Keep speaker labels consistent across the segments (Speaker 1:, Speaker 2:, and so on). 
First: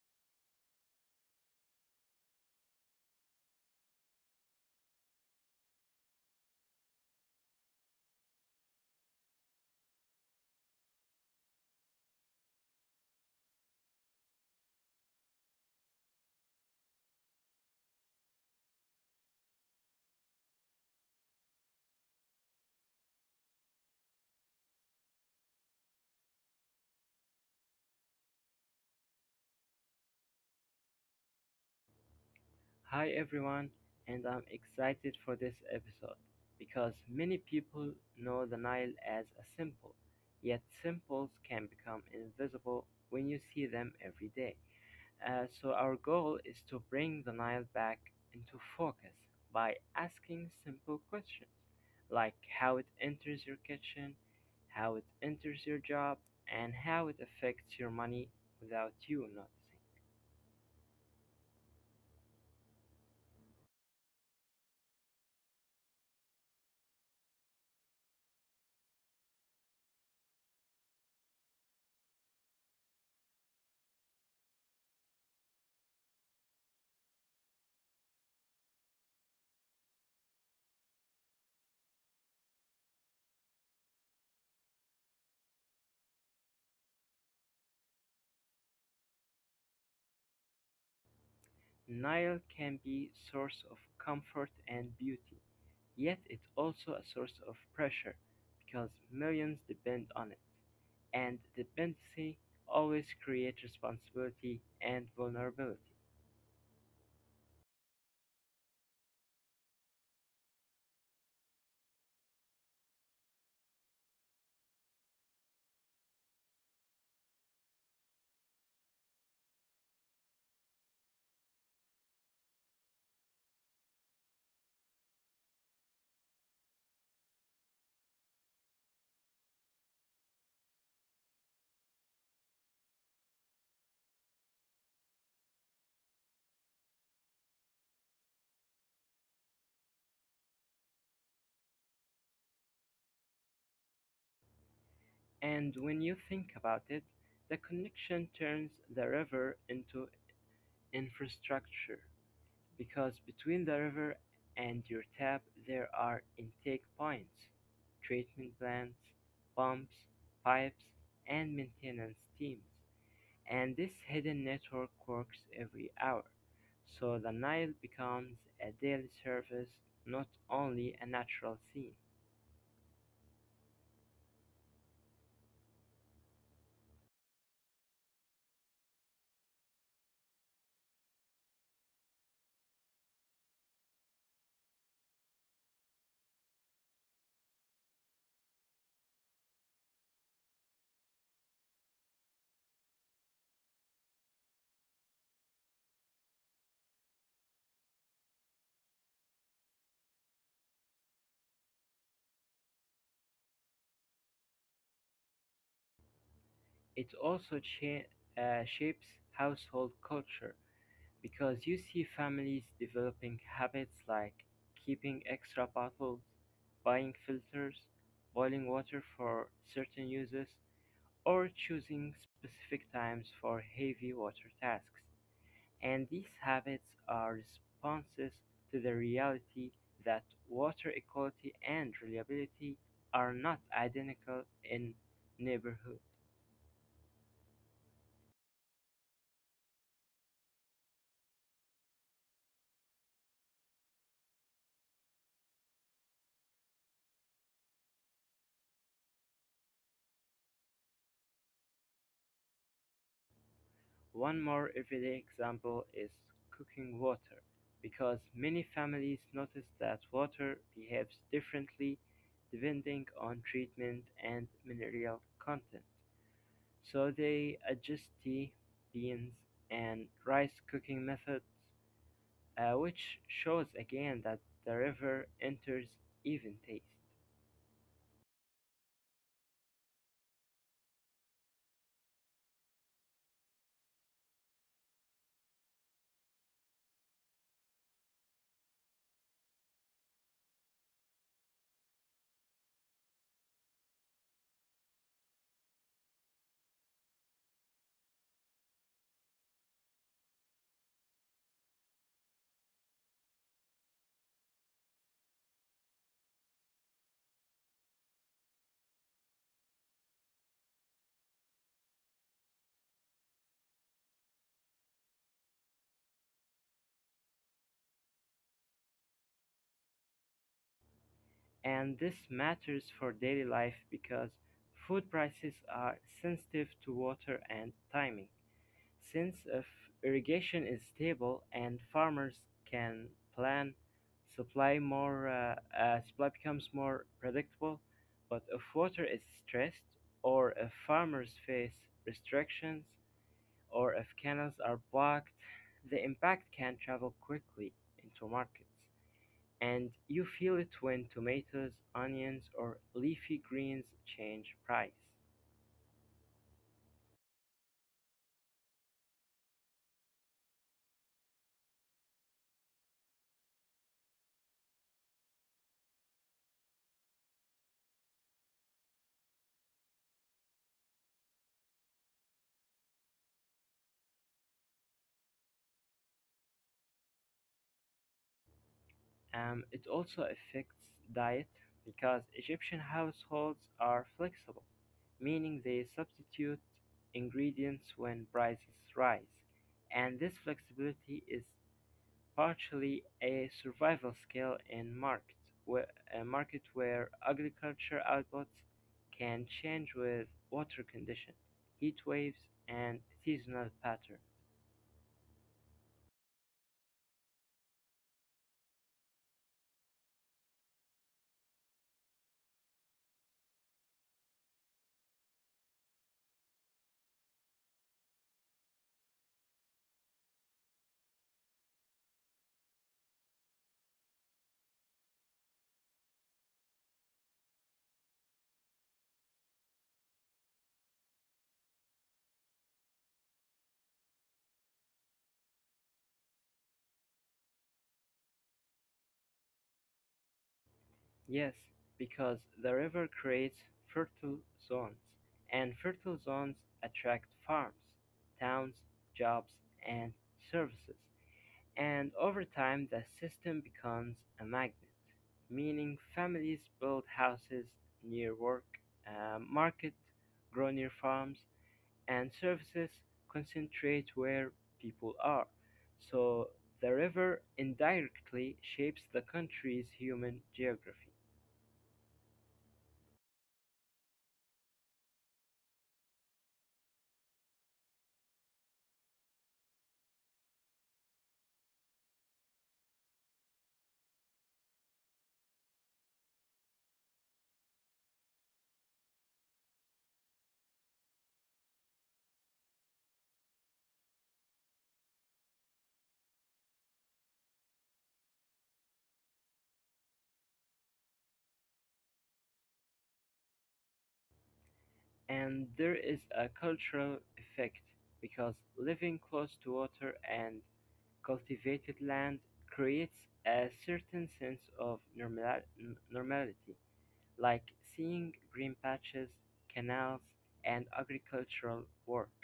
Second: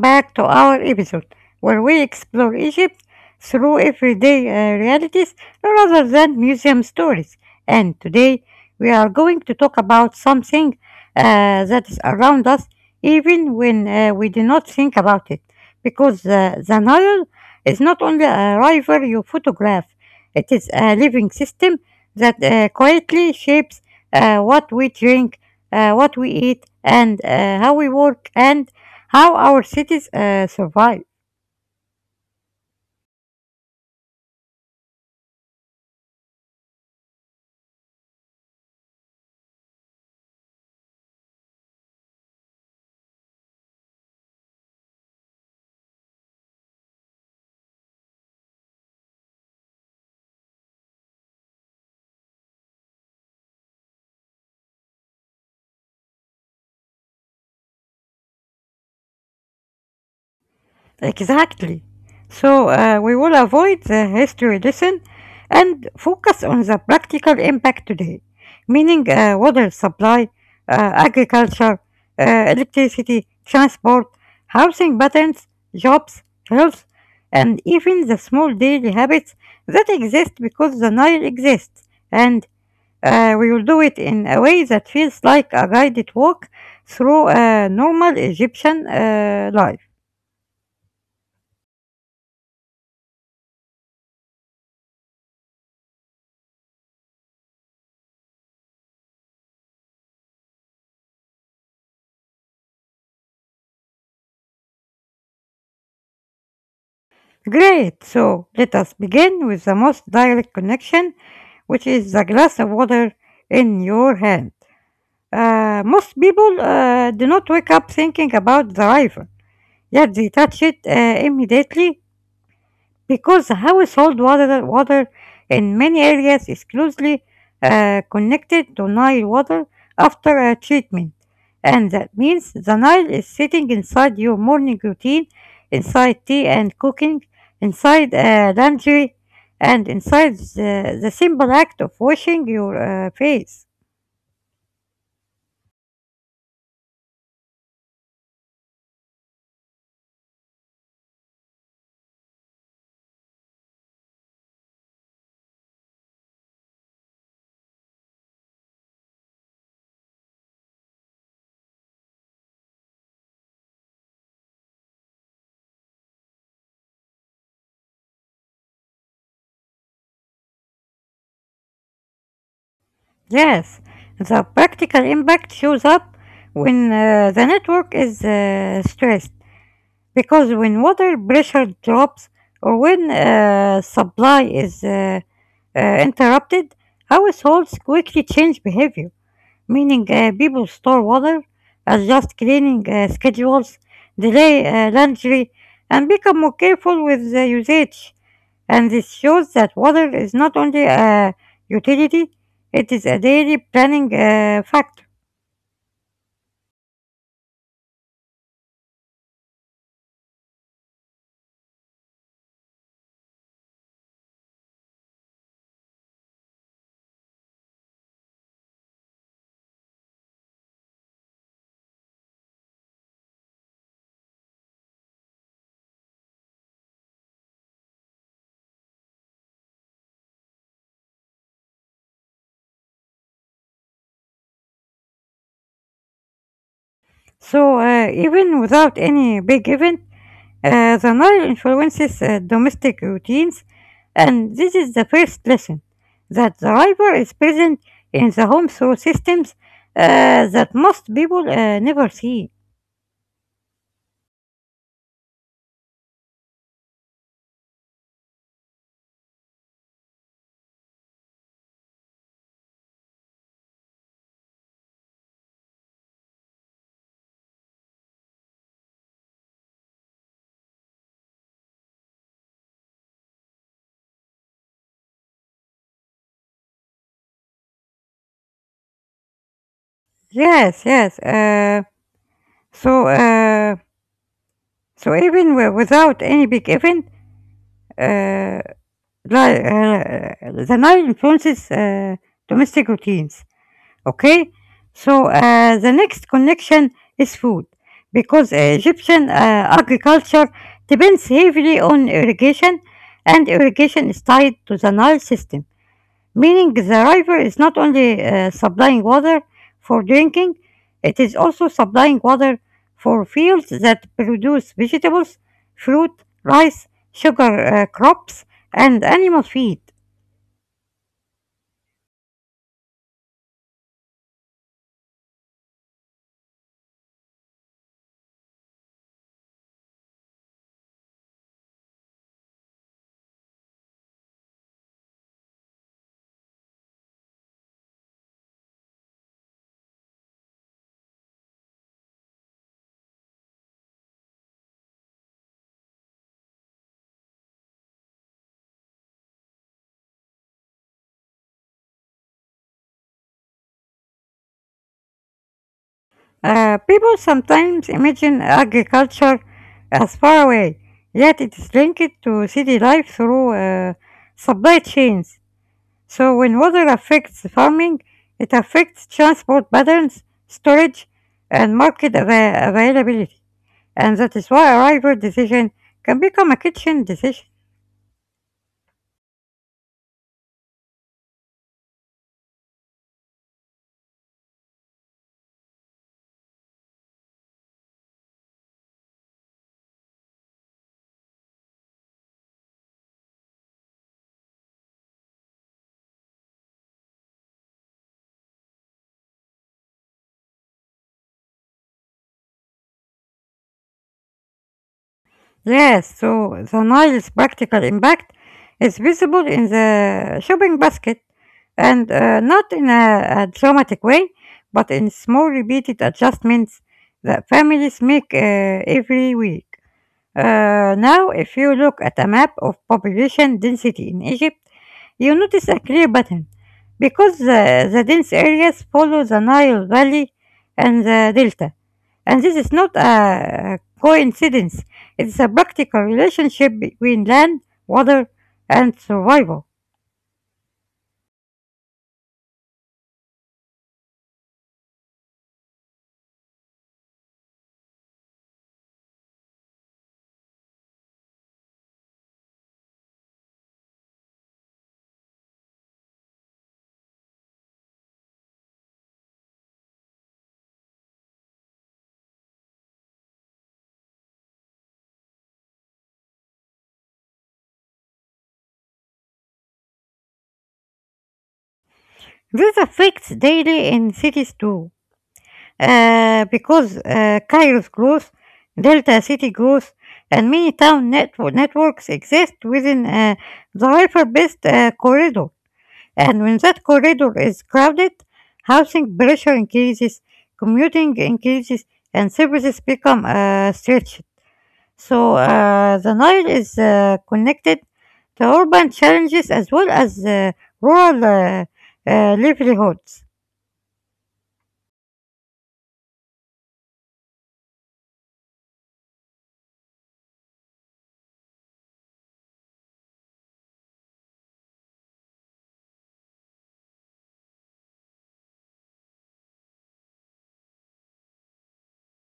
Speaker 1: back to our episode where we explore Egypt through everyday realities rather than museum stories. And today we are going to talk about something that is around us even when we do not think about it. Because The Nile is not only a river you photograph, it is a living system that quietly shapes what we drink, what we eat, and how we work and how our cities survive.
Speaker 2: Hi everyone, and I'm excited for this episode because many people know the Nile as a symbol, yet symbols can become invisible when you see them every day. Our goal is to bring the Nile back into focus by asking simple questions like how it enters your kitchen, how it enters your job, and how it affects your money without you noticing.
Speaker 1: Exactly. So we will avoid the history lesson and focus on the practical impact today, meaning water supply, agriculture, uh, electricity, transport, housing patterns, jobs, health, and even the small daily habits that exist because the Nile exists. And we will do it in a way that feels like a guided walk through a normal Egyptian life.
Speaker 2: Nile can be a source of comfort and beauty, yet it's also a source of pressure because millions depend on it, and dependency always creates responsibility and vulnerability.
Speaker 1: Great! So let us begin with the most direct connection, which is the glass of water in your hand. Most people do not wake up thinking about the river, yet they touch it immediately because household water in many areas is closely connected to Nile water after treatment. And that means the Nile is sitting inside your morning routine, inside tea and cooking, inside laundry, and inside the simple act of washing your face.
Speaker 2: And when you think about it, the connection turns the river into infrastructure. Because between the river and your tap there are intake points, treatment plants, pumps, pipes, and maintenance teams. And this hidden network works every hour. So the Nile becomes a daily service, not only a natural scene.
Speaker 1: Yes, the practical impact shows up when the network is stressed. Because when water pressure drops or when supply is interrupted, households quickly change behavior, meaning people store water, adjust cleaning schedules, delay laundry, and become more careful with the usage. And this shows that water is not only a utility, it is a daily planning factor.
Speaker 2: It also shapes household culture. Because you see families developing habits like keeping extra bottles, buying filters, boiling water for certain uses, or choosing specific times for heavy water tasks. And these habits are responses to the reality that water equality and reliability are not identical in neighborhoods.
Speaker 1: So even without any big event, the Nile influences domestic routines, and this is the first lesson that the river is present in the home through systems that most people never see.
Speaker 2: One more everyday example is cooking water, because many families notice that water behaves differently depending on treatment and mineral content. So they adjust tea, beans, and rice cooking methods, which shows again that the river enters even taste.
Speaker 1: Yes, yes. So, uh, so even without any big event, uh, li- uh, the Nile influences domestic routines. Okay, so the next connection is food because Egyptian agriculture depends heavily on irrigation, and irrigation is tied to the Nile system, meaning the river is not only supplying water for drinking, it is also supplying water for fields that produce vegetables, fruit, rice, sugar crops, and animal feed.
Speaker 2: And this matters for daily life because food prices are sensitive to water and timing, since if irrigation is stable and farmers can plan, supply more uh, supply becomes more predictable. But if water is stressed, or if farmers face restrictions, or if canals are blocked, the impact can travel quickly into markets. And you feel it when tomatoes, onions, or leafy greens change price.
Speaker 1: People sometimes imagine agriculture as far away, yet it is linked to city life through supply chains. So when water affects farming, it affects transport patterns, storage, and market availability. And that is why a river decision can become a kitchen decision.
Speaker 2: It also affects diet because Egyptian households are flexible, meaning they substitute ingredients when prices rise. And this flexibility is partially a survival skill in markets, where, a market where agriculture outputs can change with water condition, heat waves, and seasonal patterns.
Speaker 1: Yes, so the Nile's practical impact is visible in the shopping basket and not in a dramatic way, but in small repeated adjustments that families make every week. Now, if you look at a map of population density in Egypt, you notice a clear pattern because the dense areas follow the Nile Valley and the Delta, and this is not a coincidence, it's a practical relationship between land, water, and survival.
Speaker 2: Yes, because the river creates fertile zones, and fertile zones attract farms, towns, jobs, and services. And over time, the system becomes a magnet, meaning families build houses near work, market, grow near farms, and services concentrate where people are. So the river indirectly shapes the country's human geography.
Speaker 1: This affects daily in cities too, because Cairo's growth, Delta city growth, and many town networks exist within the hyper-based corridor. And when that corridor is crowded, housing pressure increases, commuting increases, and services become stretched. So the Nile is connected to urban challenges as well as rural livelihoods.
Speaker 2: And there is a cultural effect because living close to water and cultivated land creates a certain sense of normality, like seeing green patches, canals, and agricultural work.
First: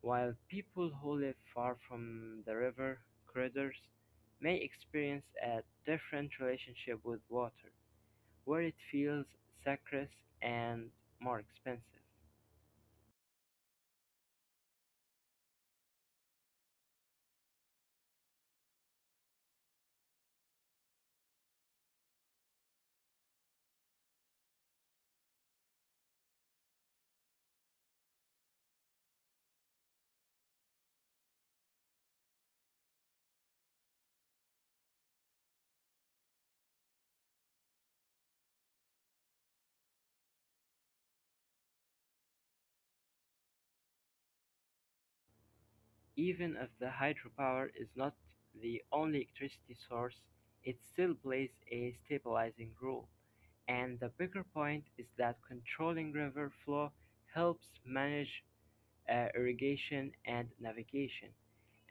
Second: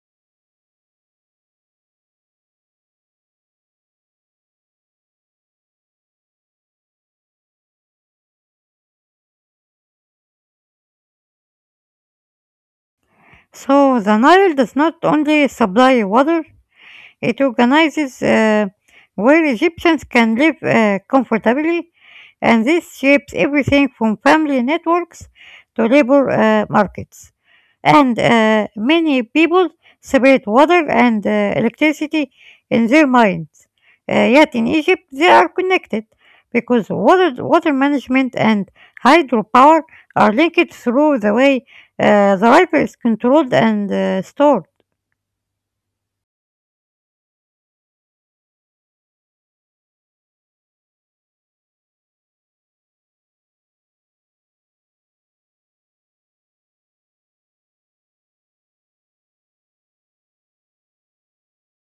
Speaker 2: While people who live far from the river corridors may experience a different relationship with water, where it feels sacred and more expensive.
Speaker 1: So the Nile does not only supply water. It organizes where Egyptians can live comfortably, and this shapes everything from family networks to labor markets. And many people separate water and electricity in their minds. Yet in Egypt, they are connected because water management and hydropower are linked through the way the river is controlled and stored.
Speaker 2: Even if the hydropower is not the only electricity source, it still plays a stabilizing role. And the bigger point is that controlling river flow helps manage irrigation and navigation.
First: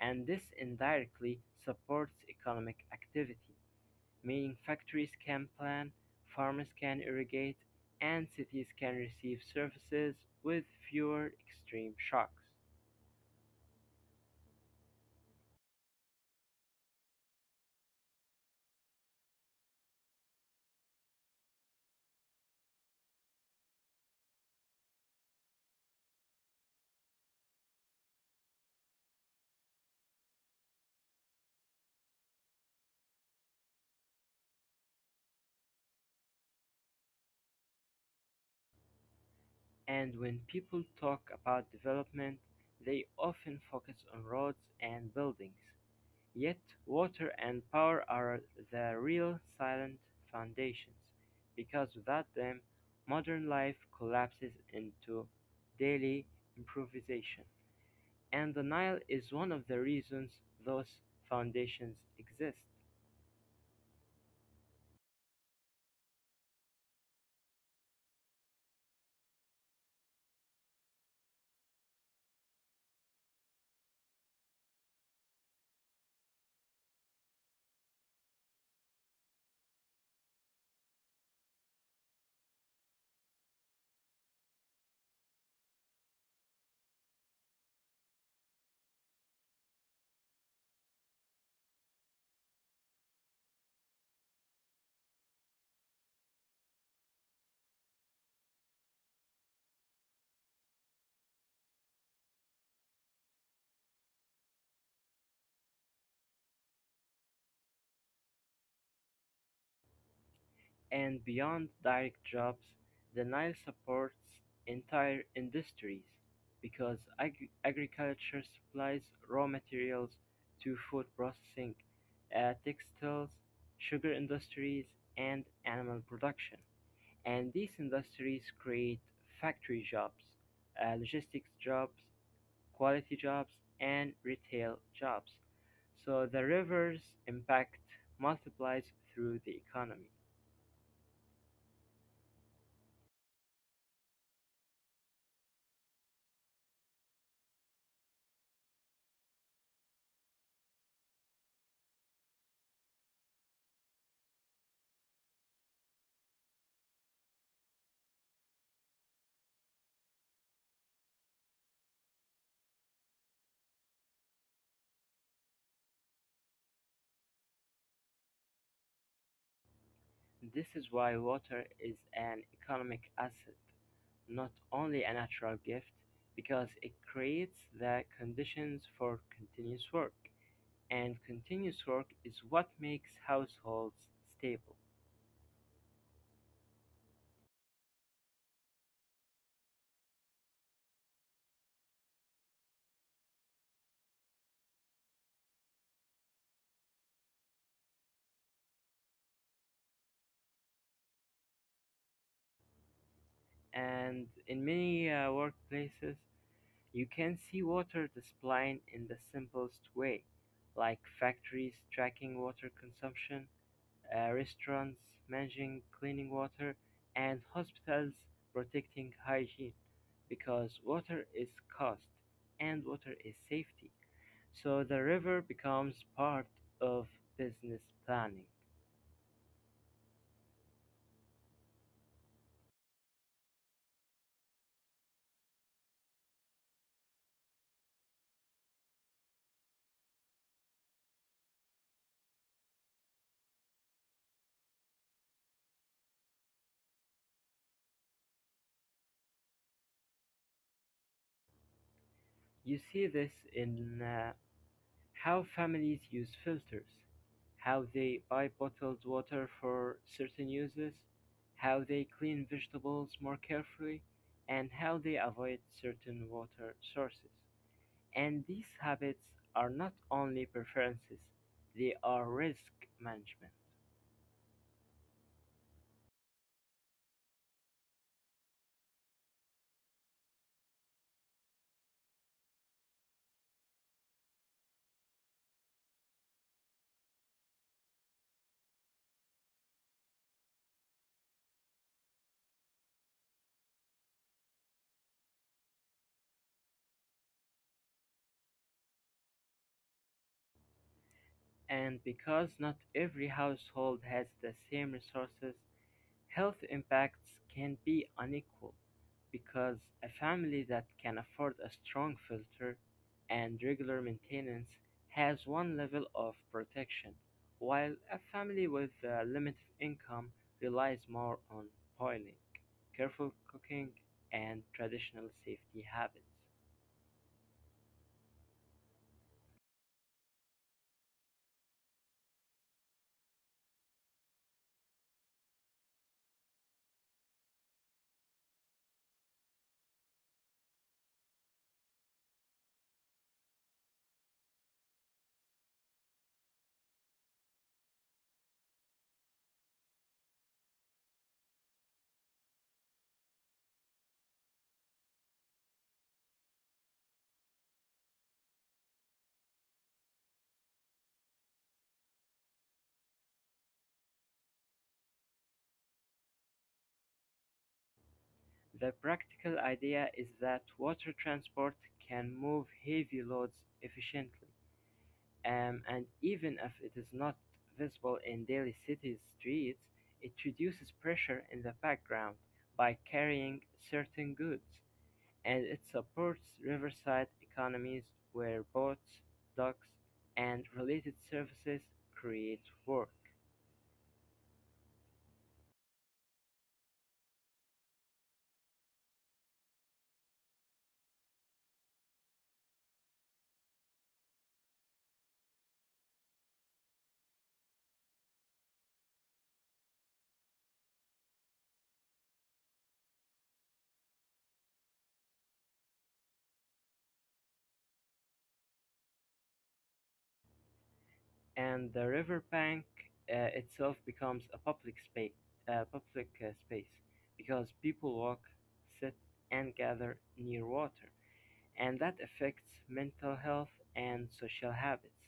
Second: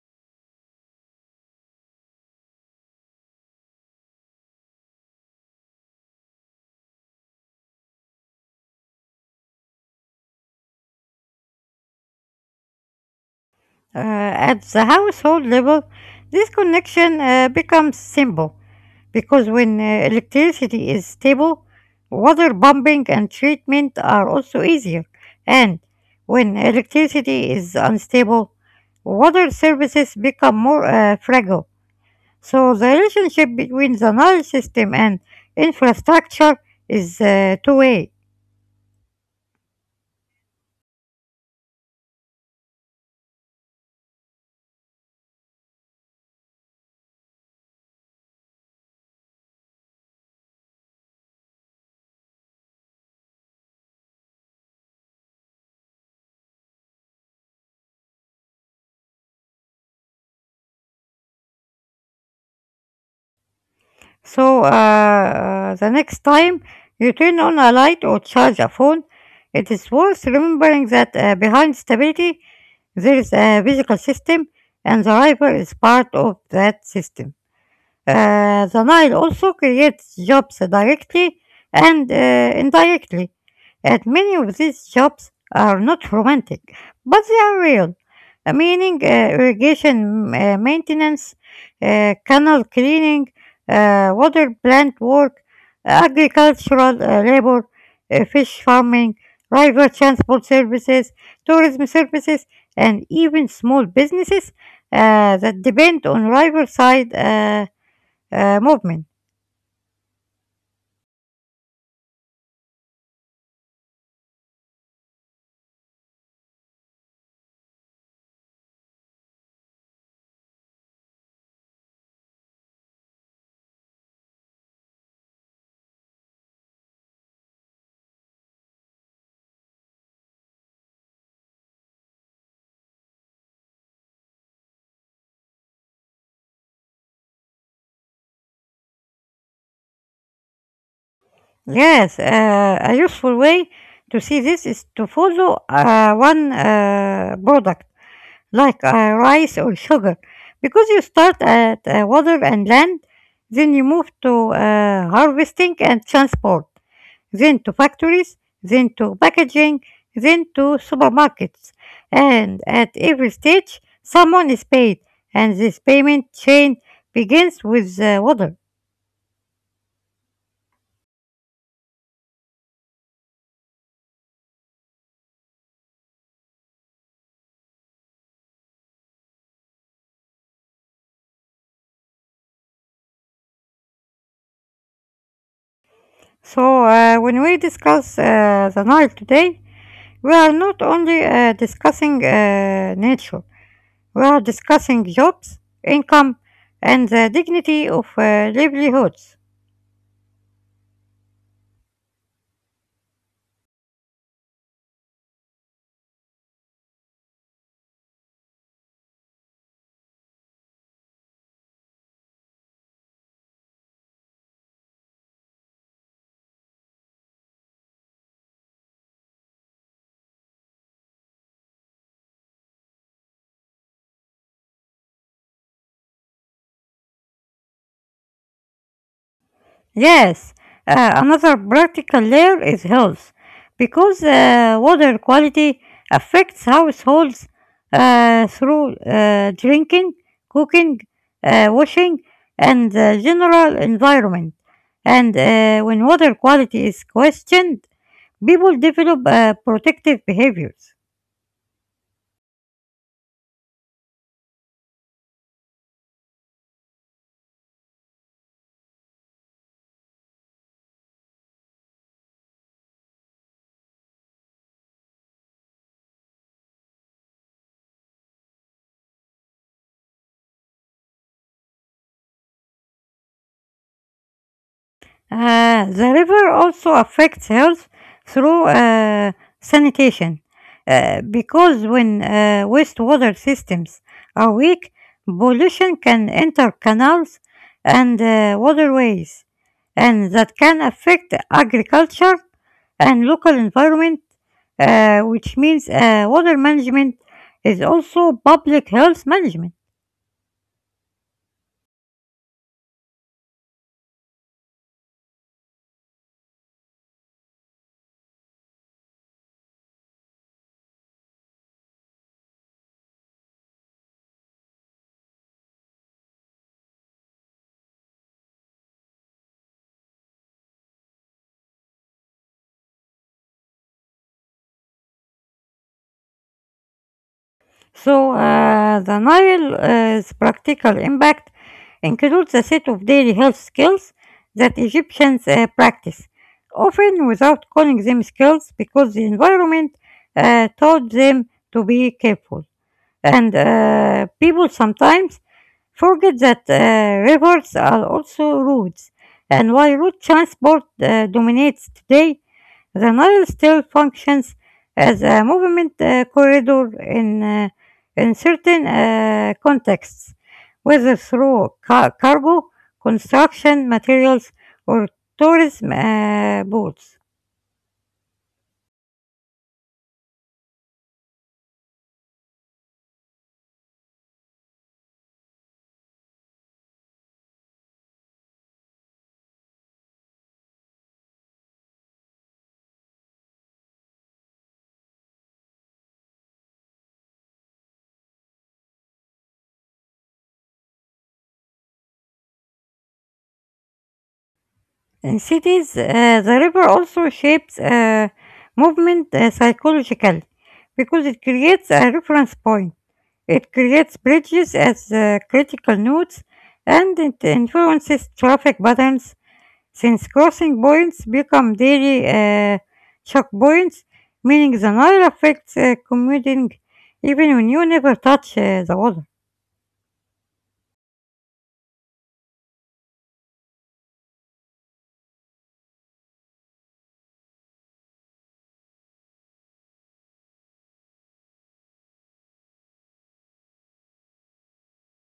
Speaker 2: And this indirectly supports economic activity, meaning factories can plant, farmers can irrigate, and cities can receive services with fewer extreme shocks.
Speaker 1: At the household level, this connection becomes simple because when electricity is stable, water pumping and treatment are also easier. And when electricity is unstable, water services become more fragile. So the relationship between the knowledge system and infrastructure is two way.
Speaker 2: And when people talk about development, they often focus on roads and buildings. Yet, water and power are the real silent foundations, because without them, modern life collapses into daily improvisation. And the Nile is one of the reasons those foundations exist.
Speaker 1: So the next time you turn on a light or charge a phone, it is worth remembering that behind stability there is a physical system, and the driver is part of that system. The Nile also creates jobs directly and indirectly, and many of these jobs are not romantic, but they are real. Meaning irrigation maintenance, canal cleaning, water plant work, agricultural labor, fish farming, river transport services, tourism services, and even small businesses that depend on riverside movement.
Speaker 2: And beyond direct jobs, the Nile supports entire industries because agriculture supplies raw materials to food processing, textiles, sugar industries, and animal production. And these industries create factory jobs, logistics jobs, quality jobs, and retail jobs. So the river's impact multiplies through the economy.
Speaker 1: Yes, a useful way to see this is to follow one product like rice or sugar, because you start at water and land, then you move to harvesting and transport, then to factories, then to packaging, then to supermarkets. And at every stage, someone is paid, and this payment chain begins with water.
Speaker 2: This is why water is an economic asset, not only a natural gift, because it creates the conditions for continuous work. And continuous work is what makes households stable.
Speaker 1: So, when we discuss the Nile today, we are not only discussing nature, we are discussing jobs, income, and the dignity of livelihoods.
Speaker 2: And in many workplaces, you can see water displayed in the simplest way, like factories tracking water consumption, restaurants managing cleaning water, and hospitals protecting hygiene because water is cost and water is safety. So the river becomes part of business planning.
Speaker 1: Yes, another practical layer is health, because water quality affects households through drinking, cooking, washing, and general environment. And when water quality is questioned, people develop protective behaviors.
Speaker 2: You see this in how families use filters, how they buy bottled water for certain uses, how they clean vegetables more carefully, and how they avoid certain water sources. And these habits are not only preferences, they are risk management.
Speaker 1: The river also affects health through sanitation because when wastewater systems are weak, pollution can enter canals and waterways, and that can affect agriculture and local environment, which means water management is also public health management.
Speaker 2: And because not every household has the same resources, health impacts can be unequal because a family that can afford a strong filter and regular maintenance has one level of protection, while a family with a limited income relies more on boiling, careful cooking, and traditional safety habits.
Speaker 1: So, the Nile's practical impact includes a set of daily health skills that Egyptians practice, often without calling them skills because the environment taught them to be careful. And people sometimes forget that rivers are also roads, and while road transport dominates today, the Nile still functions as a movement corridor in certain contexts, whether through cargo, construction materials, or tourism boats.
Speaker 2: The practical idea is that water transport can move heavy loads efficiently. And even if it is not visible in daily city streets, it reduces pressure in the background by carrying certain goods, and it supports riverside economies where boats, docks, and related services create work.
Speaker 1: In cities, the river also shapes movement psychologically because it creates a reference point. It creates bridges as critical nodes, and it influences traffic patterns since crossing points become daily shock points, meaning the Nile affects commuting even when you never touch the water.
Speaker 2: And the riverbank itself becomes a public space, because people walk, sit, and gather near water, and that affects mental health and social habits.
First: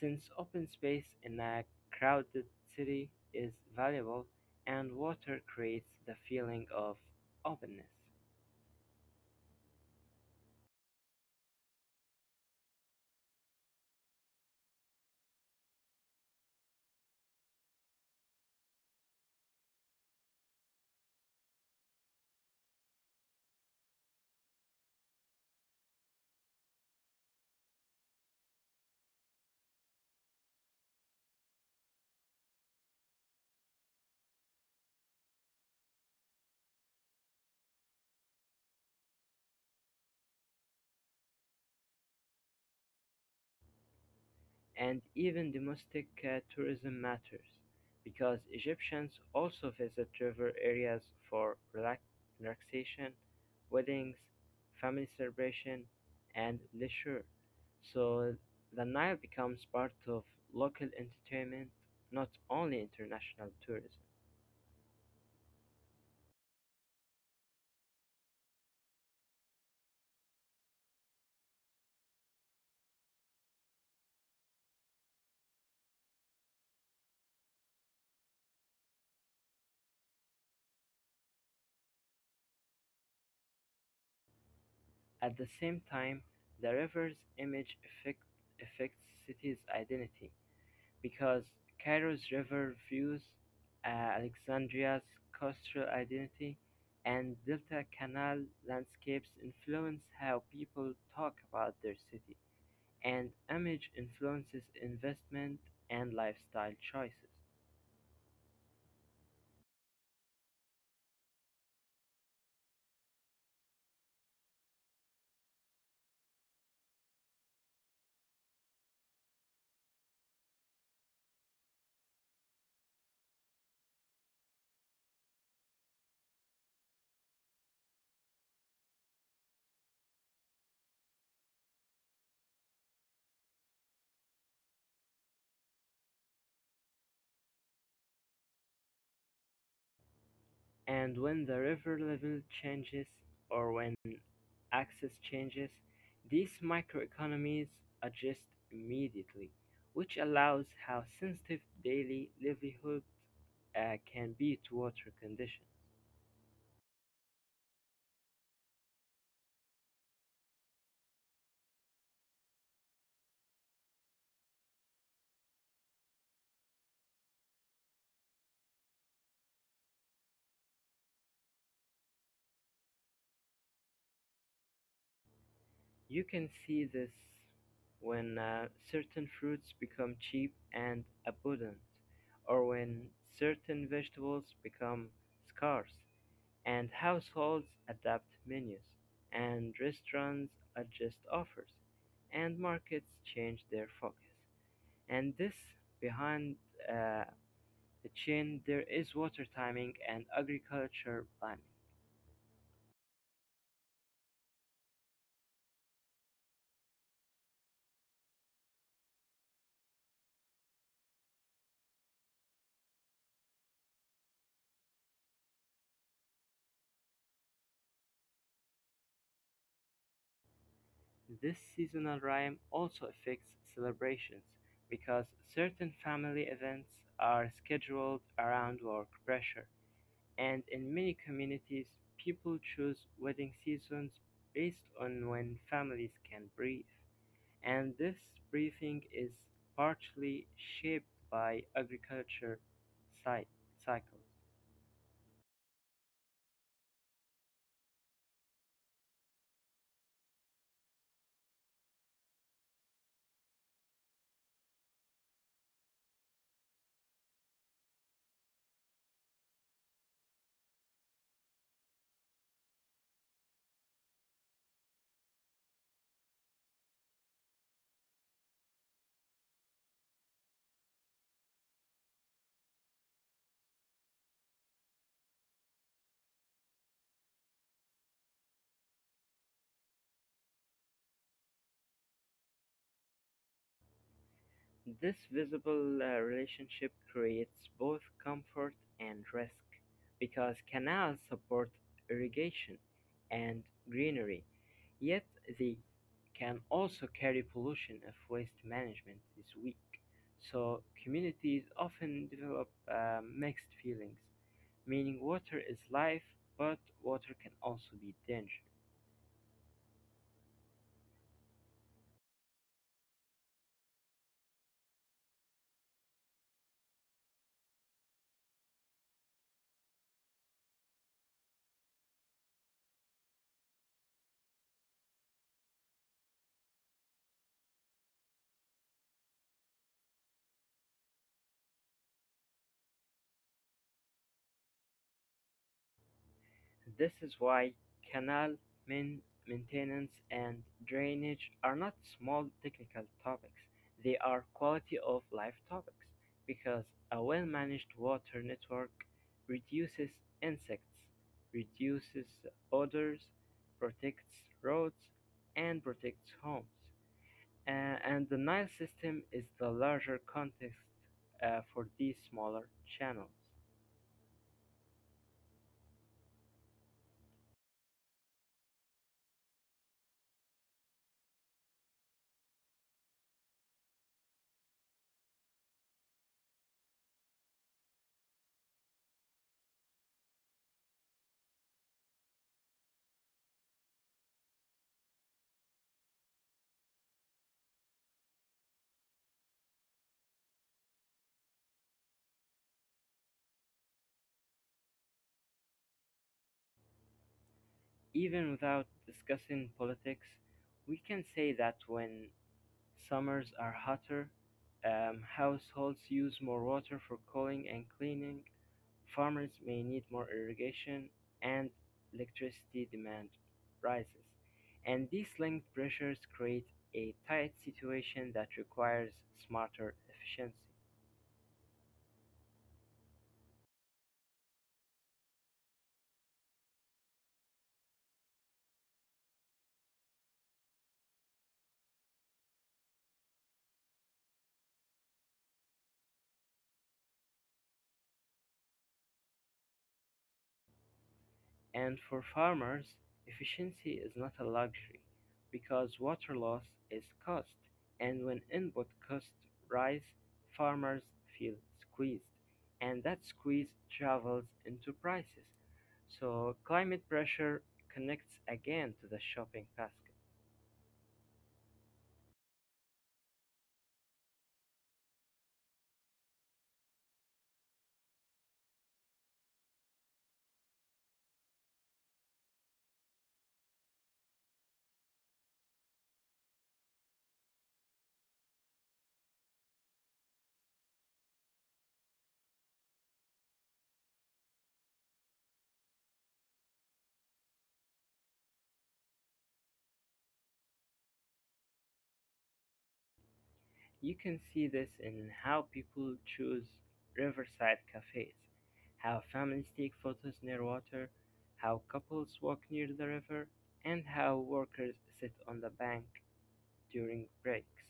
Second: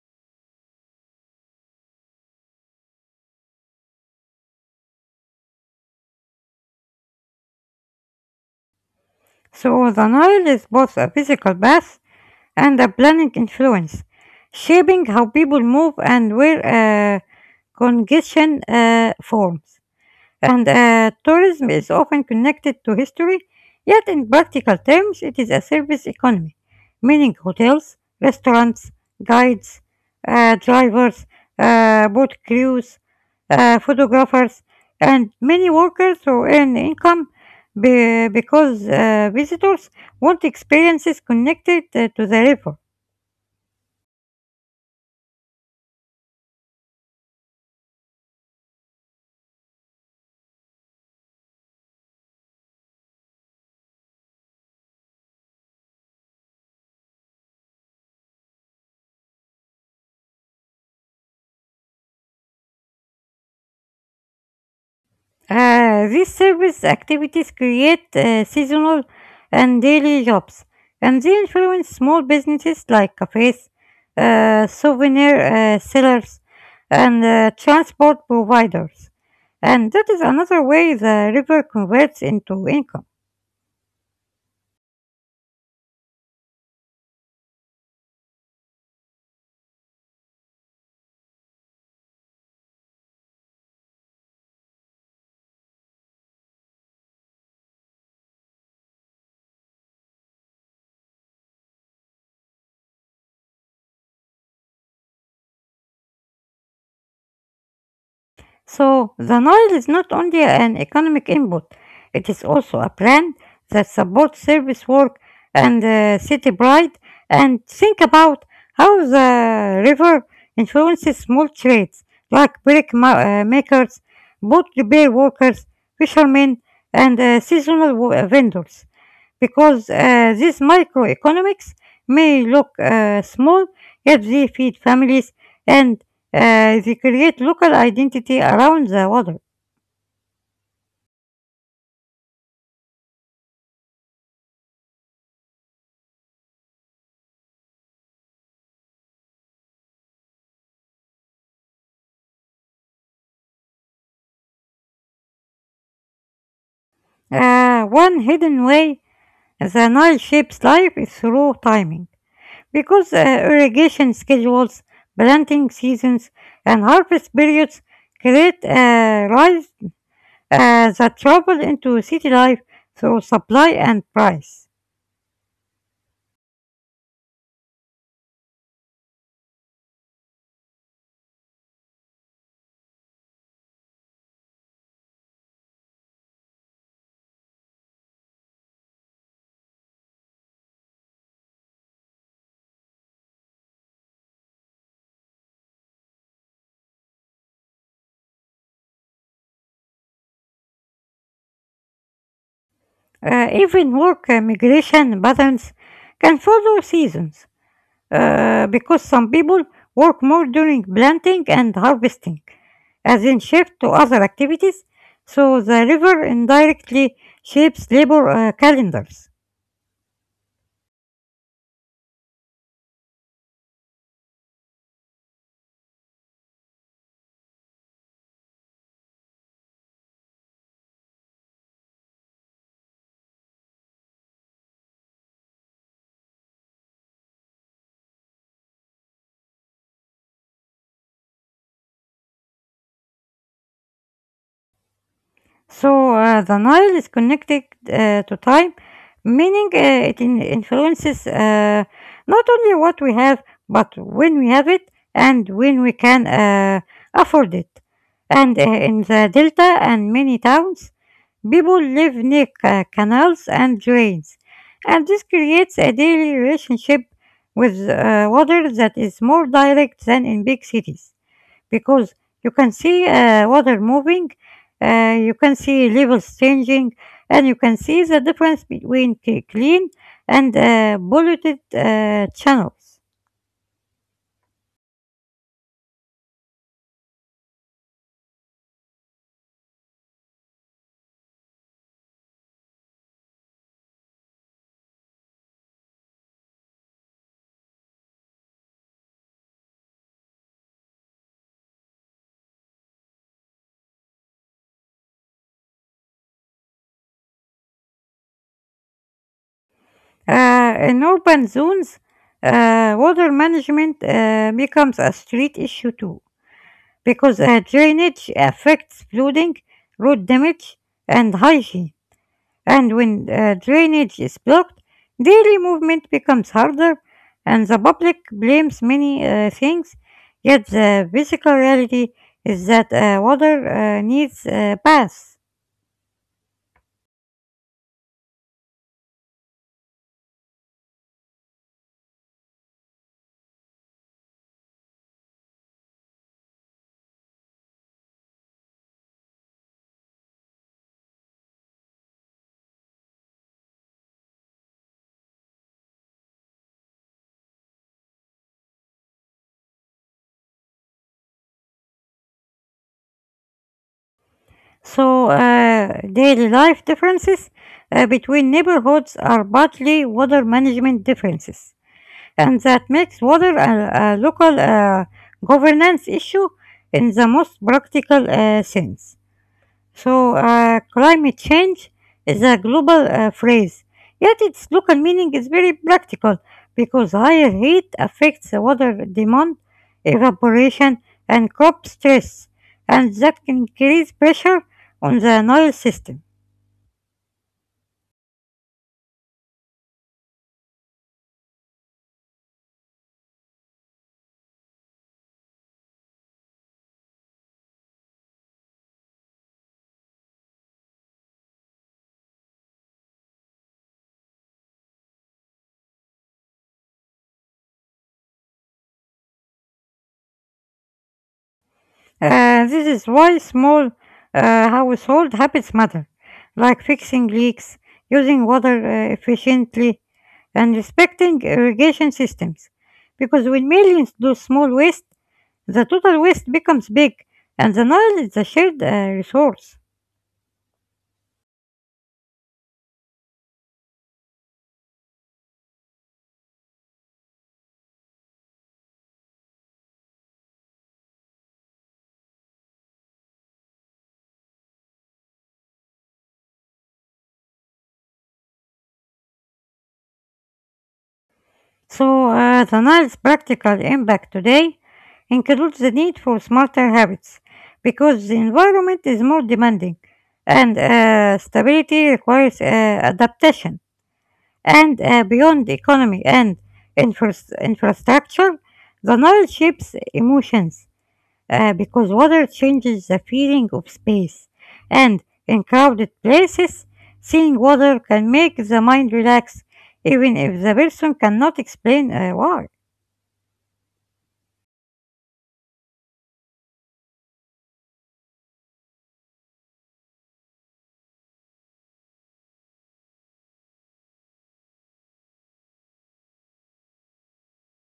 Speaker 2: Since open space in a crowded city is valuable, and water creates the feeling of openness.
Speaker 1: So the Nile is both a physical path and a planning influence, shaping how people move and where congestion forms. And tourism is often connected to history, yet in practical terms, it is a service economy, meaning hotels, restaurants, guides, drivers, boat crews, photographers, and many workers who earn income because visitors want experiences connected to the river.
Speaker 2: And even domestic tourism matters because Egyptians also visit river areas for relaxation, weddings, family celebration, and leisure. So the Nile becomes part of local entertainment, not only international tourism.
Speaker 1: These service activities create seasonal and daily jobs, and they influence small businesses like cafes, souvenir sellers, and transport providers. And that is another way the river converts into income.
Speaker 2: At the same time, the river's affect, affects cities' identity. Because Cairo's river views, Alexandria's coastal identity, and Delta Canal landscapes influence how people talk about their city, and image influences investment and lifestyle choices.
Speaker 1: So the Nile is not only an economic input, it is also a brand that supports service work and city pride. And think about how the river influences small trades like brick makers, boat repair workers, fishermen, and seasonal vendors, because these microeconomics may look small, yet they feed families and they create local identity around the water.
Speaker 2: And when the river level changes, or when access changes, these microeconomies adjust immediately, which allows how sensitive daily livelihoods can be to water conditions.
Speaker 1: One hidden way the Nile shapes life is through timing, because irrigation schedules, planting seasons, and harvest periods create rise that travel into city life through supply and price.
Speaker 2: You can see this when certain fruits become cheap and abundant, or when certain vegetables become scarce, and households adapt menus, and restaurants adjust offers, and markets change their focus. And this behind uh, the chain there is water timing and agriculture planning.
Speaker 1: Even work migration patterns can follow seasons, because some people work more during planting and harvesting, as in shift to other activities, so the river indirectly shapes labor calendars.
Speaker 2: This seasonal rhyme also affects celebrations because certain family events are scheduled around work pressure, and in many communities, people choose wedding seasons based on when families can breathe. And this breathing is partially shaped by agriculture cy- cycles.
Speaker 1: So the Nile is connected to time, meaning it influences not only what we have, but when we have it and when we can afford it. And in the delta and many towns, people live near canals and drains, and this creates a daily relationship with water that is more direct than in big cities because you can see water moving, you can see levels changing, and you can see the difference between clean and polluted channels.
Speaker 2: This visible relationship creates both comfort and risk because canals support irrigation and greenery, yet they can also carry pollution if waste management is weak. So, communities often develop mixed feelings, meaning water is life, but water can also be dangerous.
Speaker 1: In urban zones, water management becomes a street issue too, because drainage affects flooding, road damage, and hygiene. And when drainage is blocked, daily movement becomes harder, and the public blames many things. Yet the physical reality is that water needs baths.
Speaker 2: This is why canal maintenance and drainage are not small technical topics, they are quality of life topics, because a well managed water network reduces insects, reduces odors, protects roads, and protects homes. A- and the Nile system is the larger context for these smaller channels.
Speaker 1: So daily life differences between neighborhoods are partly water management differences, and that makes water a local governance issue in the most practical sense. Climate change is a global phrase, yet its local meaning is very practical because higher heat affects the water demand, evaporation, and crop stress, and that can increase pressure on the Nile system.
Speaker 2: Even without discussing politics, we can say that when summers are hotter, households use more water for cooling and cleaning, farmers may need more irrigation, and electricity demand rises. And these linked pressures create a tight situation that requires smarter efficiency.
Speaker 1: This is why small household habits matter, like fixing leaks, using water efficiently, and respecting irrigation systems. Because when millions do small waste, the total waste becomes big, and the Nile is a shared resource.
Speaker 2: And for farmers, efficiency is not a luxury because water loss is cost, and when input costs rise, farmers feel squeezed, and that squeeze travels into prices. So climate pressure connects again to the shopping basket.
Speaker 1: The Nile's practical impact today includes the need for smarter habits because the environment is more demanding and stability requires adaptation. And beyond economy and infrastructure, the Nile shapes emotions because water changes the feeling of space. And in crowded places, seeing water can make the mind relax, even if the person cannot explain why.
Speaker 2: You can see this in how people choose riverside cafes, how families take photos near water, how couples walk near the river, and how workers sit on the bank during breaks.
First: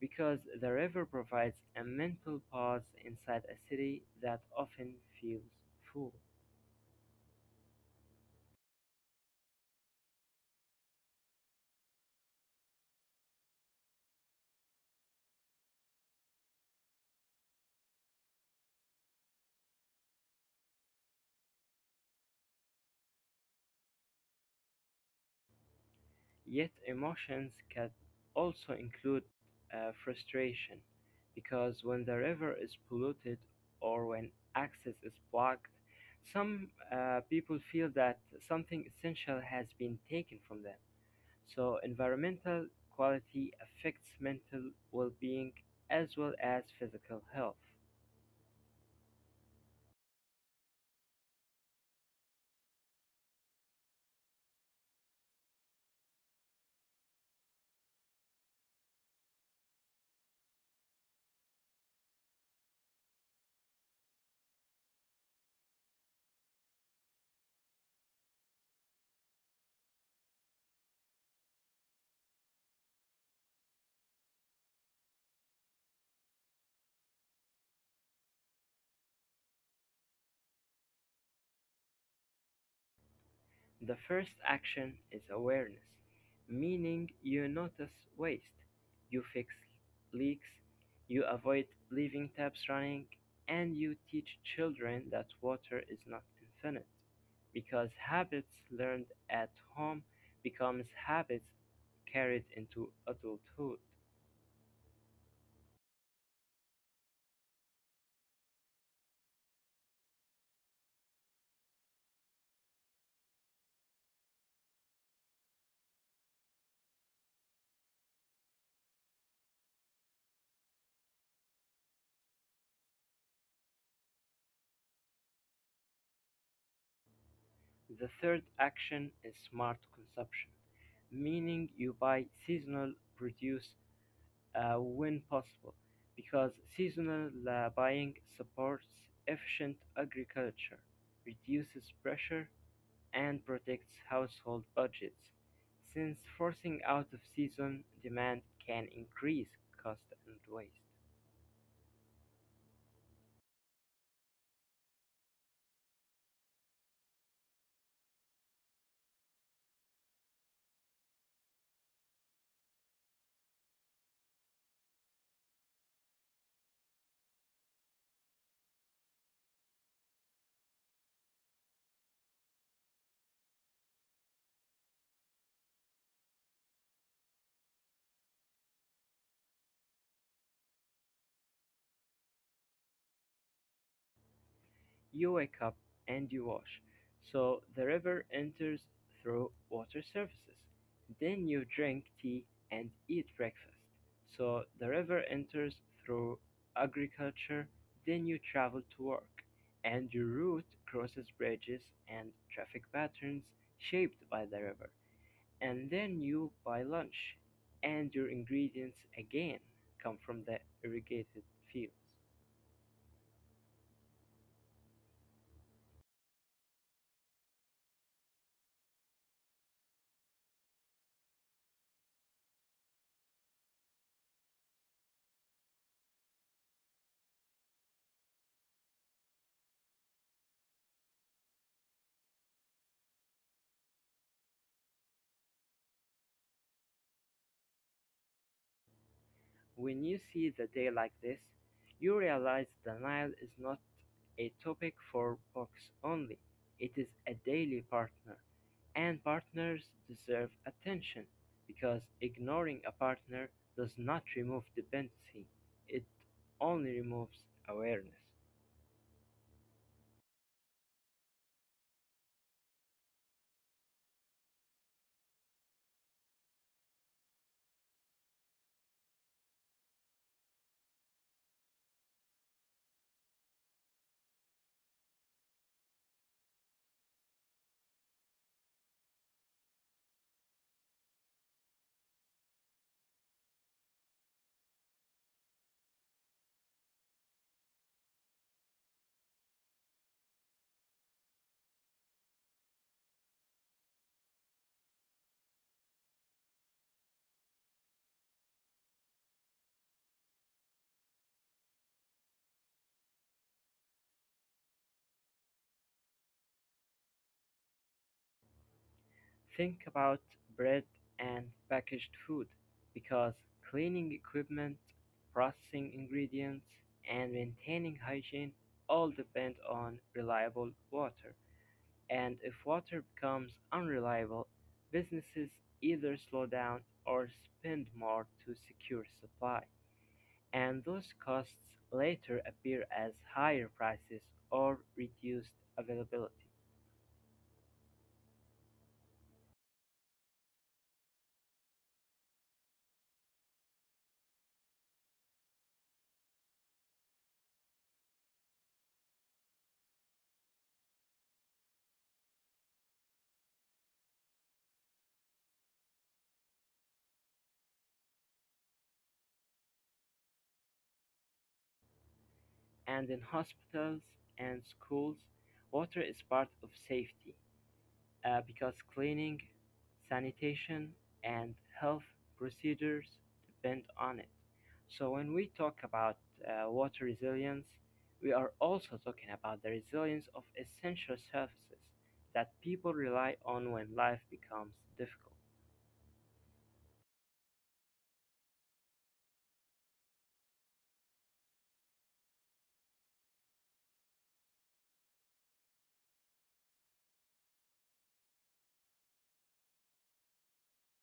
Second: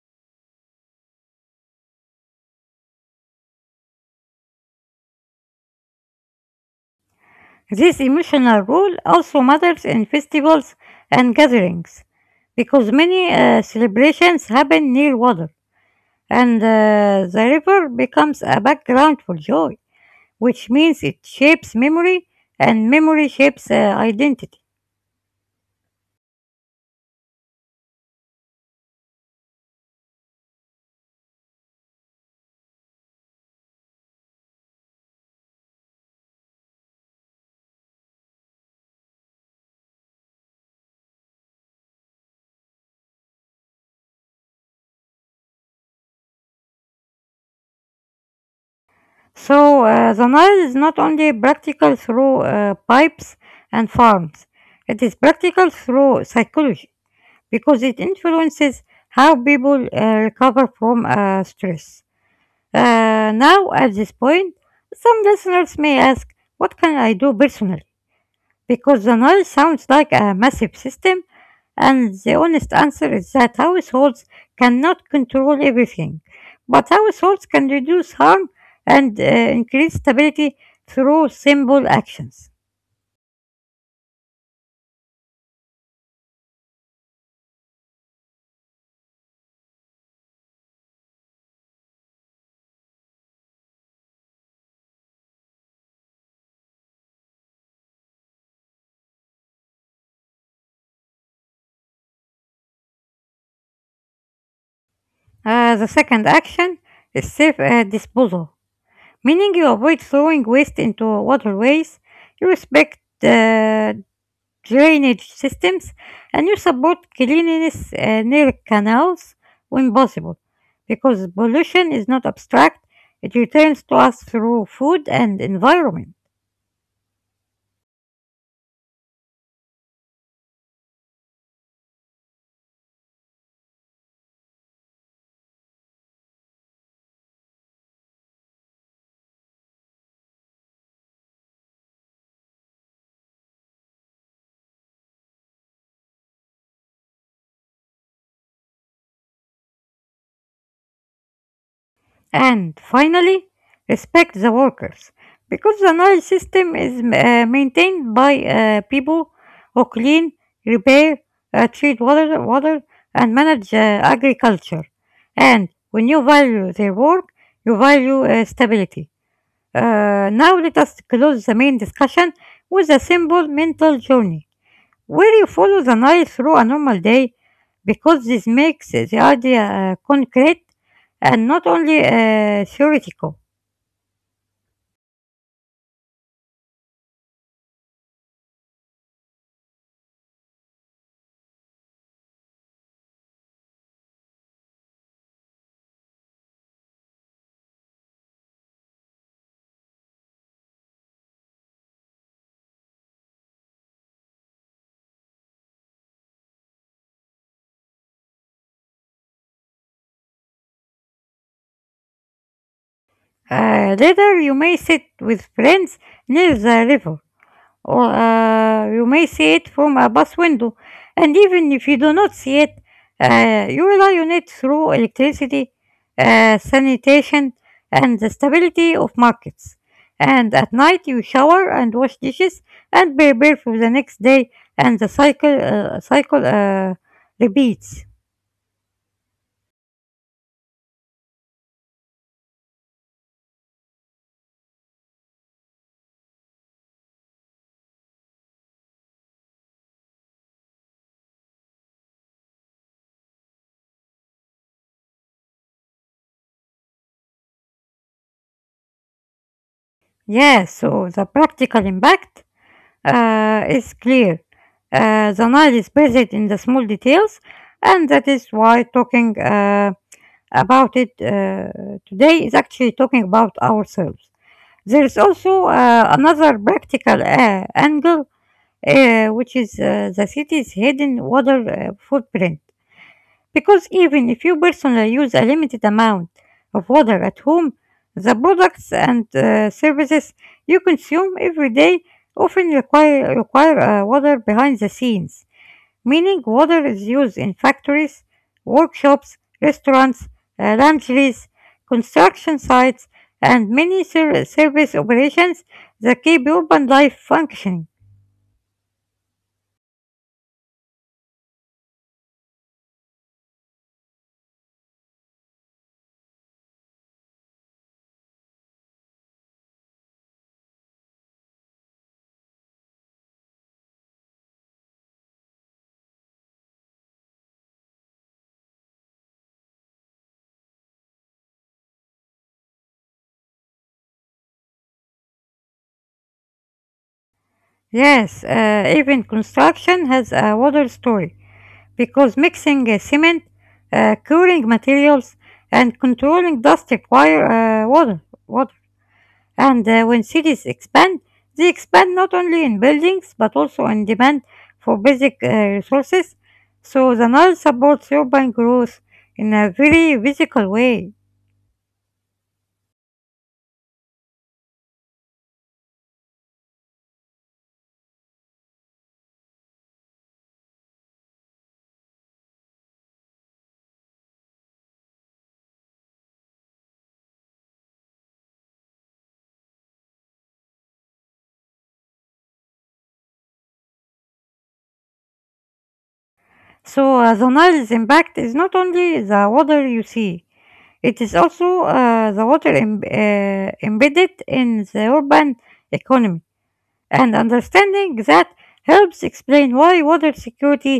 Speaker 2: Because the river provides a mental pause inside a city that often feels full.
Speaker 1: This emotional role also matters in festivals and gatherings because many celebrations happen near water and the river becomes a background for joy, which means it shapes memory and memory shapes identity.
Speaker 2: Yet emotions can also include frustration, because when the river is polluted or when access is blocked, some people feel that something essential has been taken from them. So, environmental quality affects mental well being as well as physical health.
Speaker 1: The Nile is not only practical through pipes and farms, it is practical through psychology because it influences how people recover from stress. Now, at this point, some listeners may ask, what can I do personally? Because the Nile sounds like a massive system, and the honest answer is that households cannot control everything. But households can reduce harm and increase stability through simple actions.
Speaker 2: The first action is awareness, meaning you notice waste, you fix leaks, you avoid leaving taps running, and you teach children that water is not infinite because habits learned at home becomes habits carried into adulthood.
Speaker 1: The second action is safe disposal, meaning you avoid throwing waste into waterways, you respect drainage systems, and you support cleanliness near canals when possible, because pollution is not abstract, it returns to us through food and environment.
Speaker 2: The third action is smart consumption, meaning you buy seasonal produce when possible, because seasonal buying supports efficient agriculture, reduces pressure, and protects household budgets, since forcing out of season demand can increase cost and waste.
Speaker 1: And finally, respect the workers, because the Nile system is maintained by people who clean, repair, treat water, and manage agriculture. And when you value their work, you value stability. Now let us close the main discussion with a simple mental journey where you follow the night through a normal day because this makes the idea concrete and not only theoretical.
Speaker 2: You wake up and you wash, so the river enters through water surfaces. Then you drink tea and eat breakfast, so the river enters through agriculture. Then you travel to work, and your route crosses bridges and traffic patterns shaped by the river. And then you buy lunch, and your ingredients again come from the irrigated fields.
Speaker 1: Later, you may sit with friends near the river or you may see it from a bus window. And even if you do not see it, you rely on it through electricity, sanitation, and the stability of markets. And at night, you shower and wash dishes and prepare for the next day, and the cycle repeats.
Speaker 2: When you see the day like this, you realize the Nile is not a topic for books only, it is a daily partner, and partners deserve attention because ignoring a partner does not remove dependency, it only removes awareness.
Speaker 1: Yes, so the practical impact is clear. The Nile is bathed in the small details, and that is why talking about it today is actually talking about ourselves. There is also another practical angle, which is the city's hidden water footprint. Because even if you personally use a limited amount of water at home, the products and services you consume every day often require water behind the scenes, meaning water is used in factories, workshops, restaurants, laundries, construction sites, and many service operations that keep urban life functioning.
Speaker 2: Think about bread and packaged food, because cleaning equipment, processing ingredients, and maintaining hygiene all depend on reliable water. And if water becomes unreliable, businesses either slow down or spend more to secure supply. And those costs later appear as higher prices or reduced availability.
Speaker 1: Yes, even construction has a water story, because mixing cement, curing materials, and controlling dust require water. And when cities expand, they expand not only in buildings but also in demand for basic resources. So the Nile supports urban growth in a very physical way.
Speaker 2: And in hospitals and schools, water is part of safety because cleaning, sanitation, and health procedures depend on it. So, when we talk about water resilience, we are also talking about the resilience of essential services that people rely on when life becomes difficult.
Speaker 1: The Nile's impact is not only the water you see, it is also the water embedded in the urban economy, and understanding that helps explain why water security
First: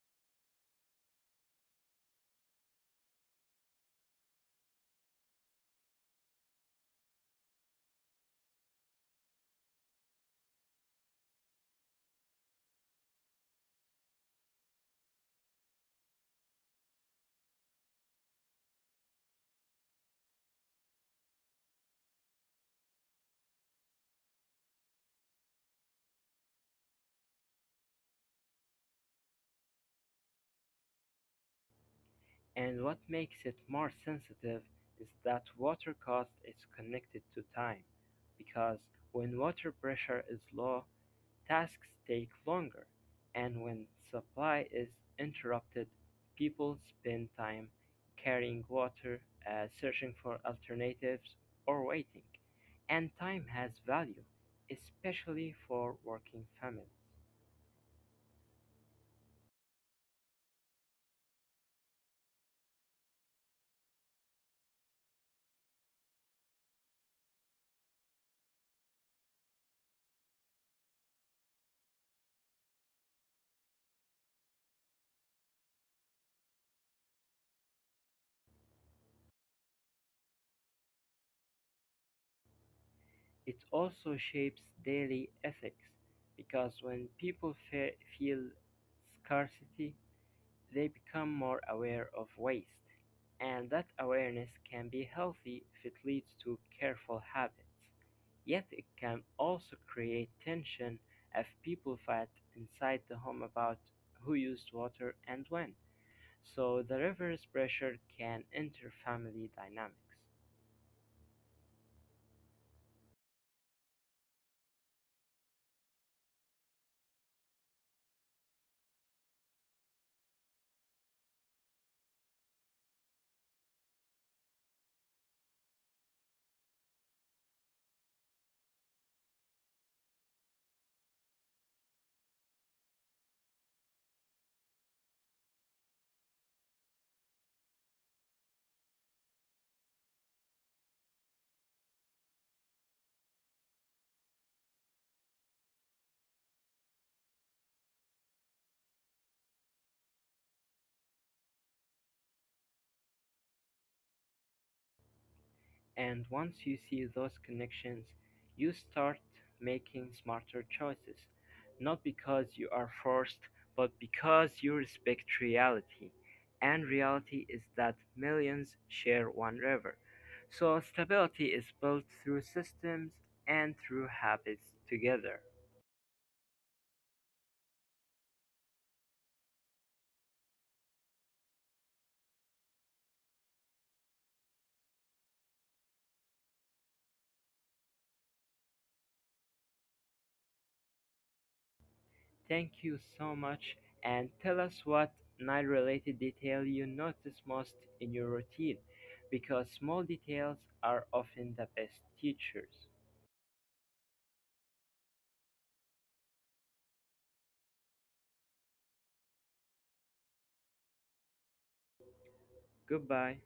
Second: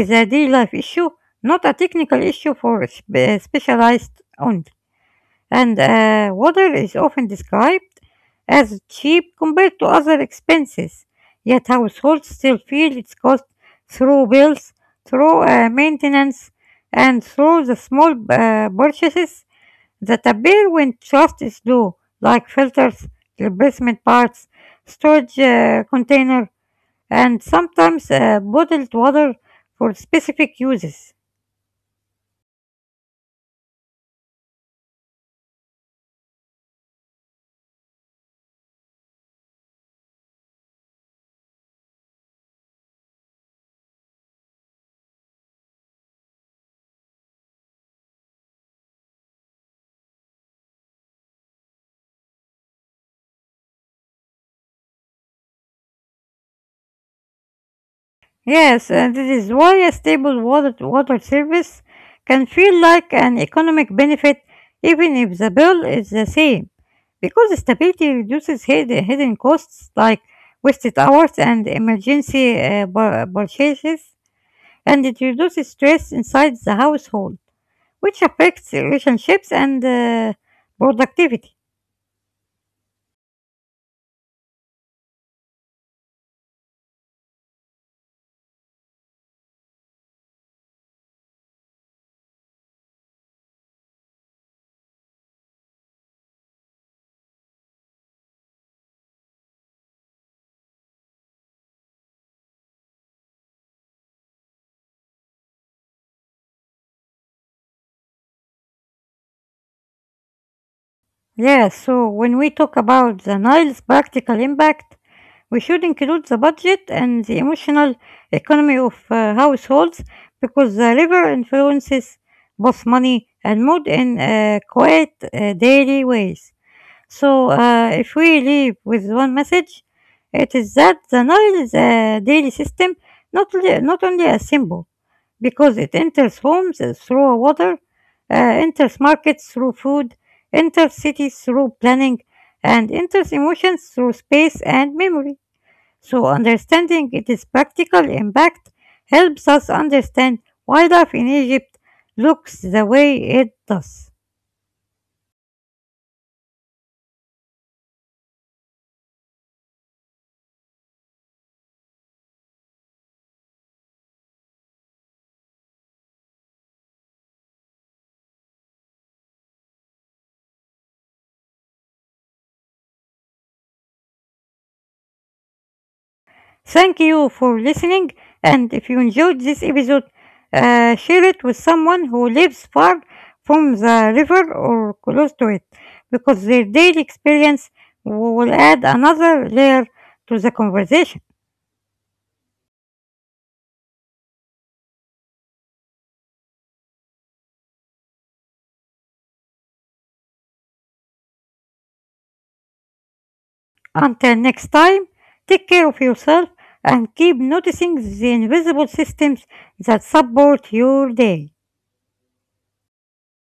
Speaker 1: is a daily life issue, not a technical issue for specialized only. And water is often described as cheap compared to other expenses, yet households still feel its cost through bills, through maintenance, and through the small purchases that appear when trust is low, like filters, replacement parts, storage container, and sometimes bottled water for specific uses.
Speaker 2: And what makes it more sensitive is that water cost is connected to time, because when water pressure is low, tasks take longer, and when supply is interrupted, people spend time carrying water, searching for alternatives, or waiting. And time has value, especially for working families.
Speaker 1: Yes, and this is why a stable water service can feel like an economic benefit even if the bill is the same, because stability reduces hidden costs like wasted hours and emergency purchases, and it reduces stress inside the household, which affects relationships and productivity.
Speaker 2: It also shapes daily ethics because when people feel scarcity, they become more aware of waste, and that awareness can be healthy if it leads to careful habits. Yet it can also create tension if people fight inside the home about who used water and when. So the reverse pressure can enter family dynamics.
Speaker 1: Yeah, so when we talk about the Nile's practical impact, we should include the budget and the emotional economy of households because the river influences both money and mood in quiet daily ways. If we leave with one message, it is that the Nile is a daily system, not only a symbol, because it enters homes through water, uh, enters markets through food, enters cities through planning, and enters emotions through space and memory. So, understanding its practical impact helps us understand why life in Egypt looks the way it does.
Speaker 2: And once you see those connections, you start making smarter choices, not because you are forced, but because you respect reality. And reality is that millions share one river. So stability is built through systems and through habits together.
Speaker 1: Thank you for listening, and if you enjoyed this episode, share it with someone who lives far from the river or close to it, because their daily experience will add another layer to the conversation.
Speaker 2: Thank you so much, and tell us what night related detail you notice most in your routine because small details are often the best teachers.
Speaker 1: Until next time, take care of yourself and keep noticing the invisible systems that support your day.
Speaker 2: Goodbye.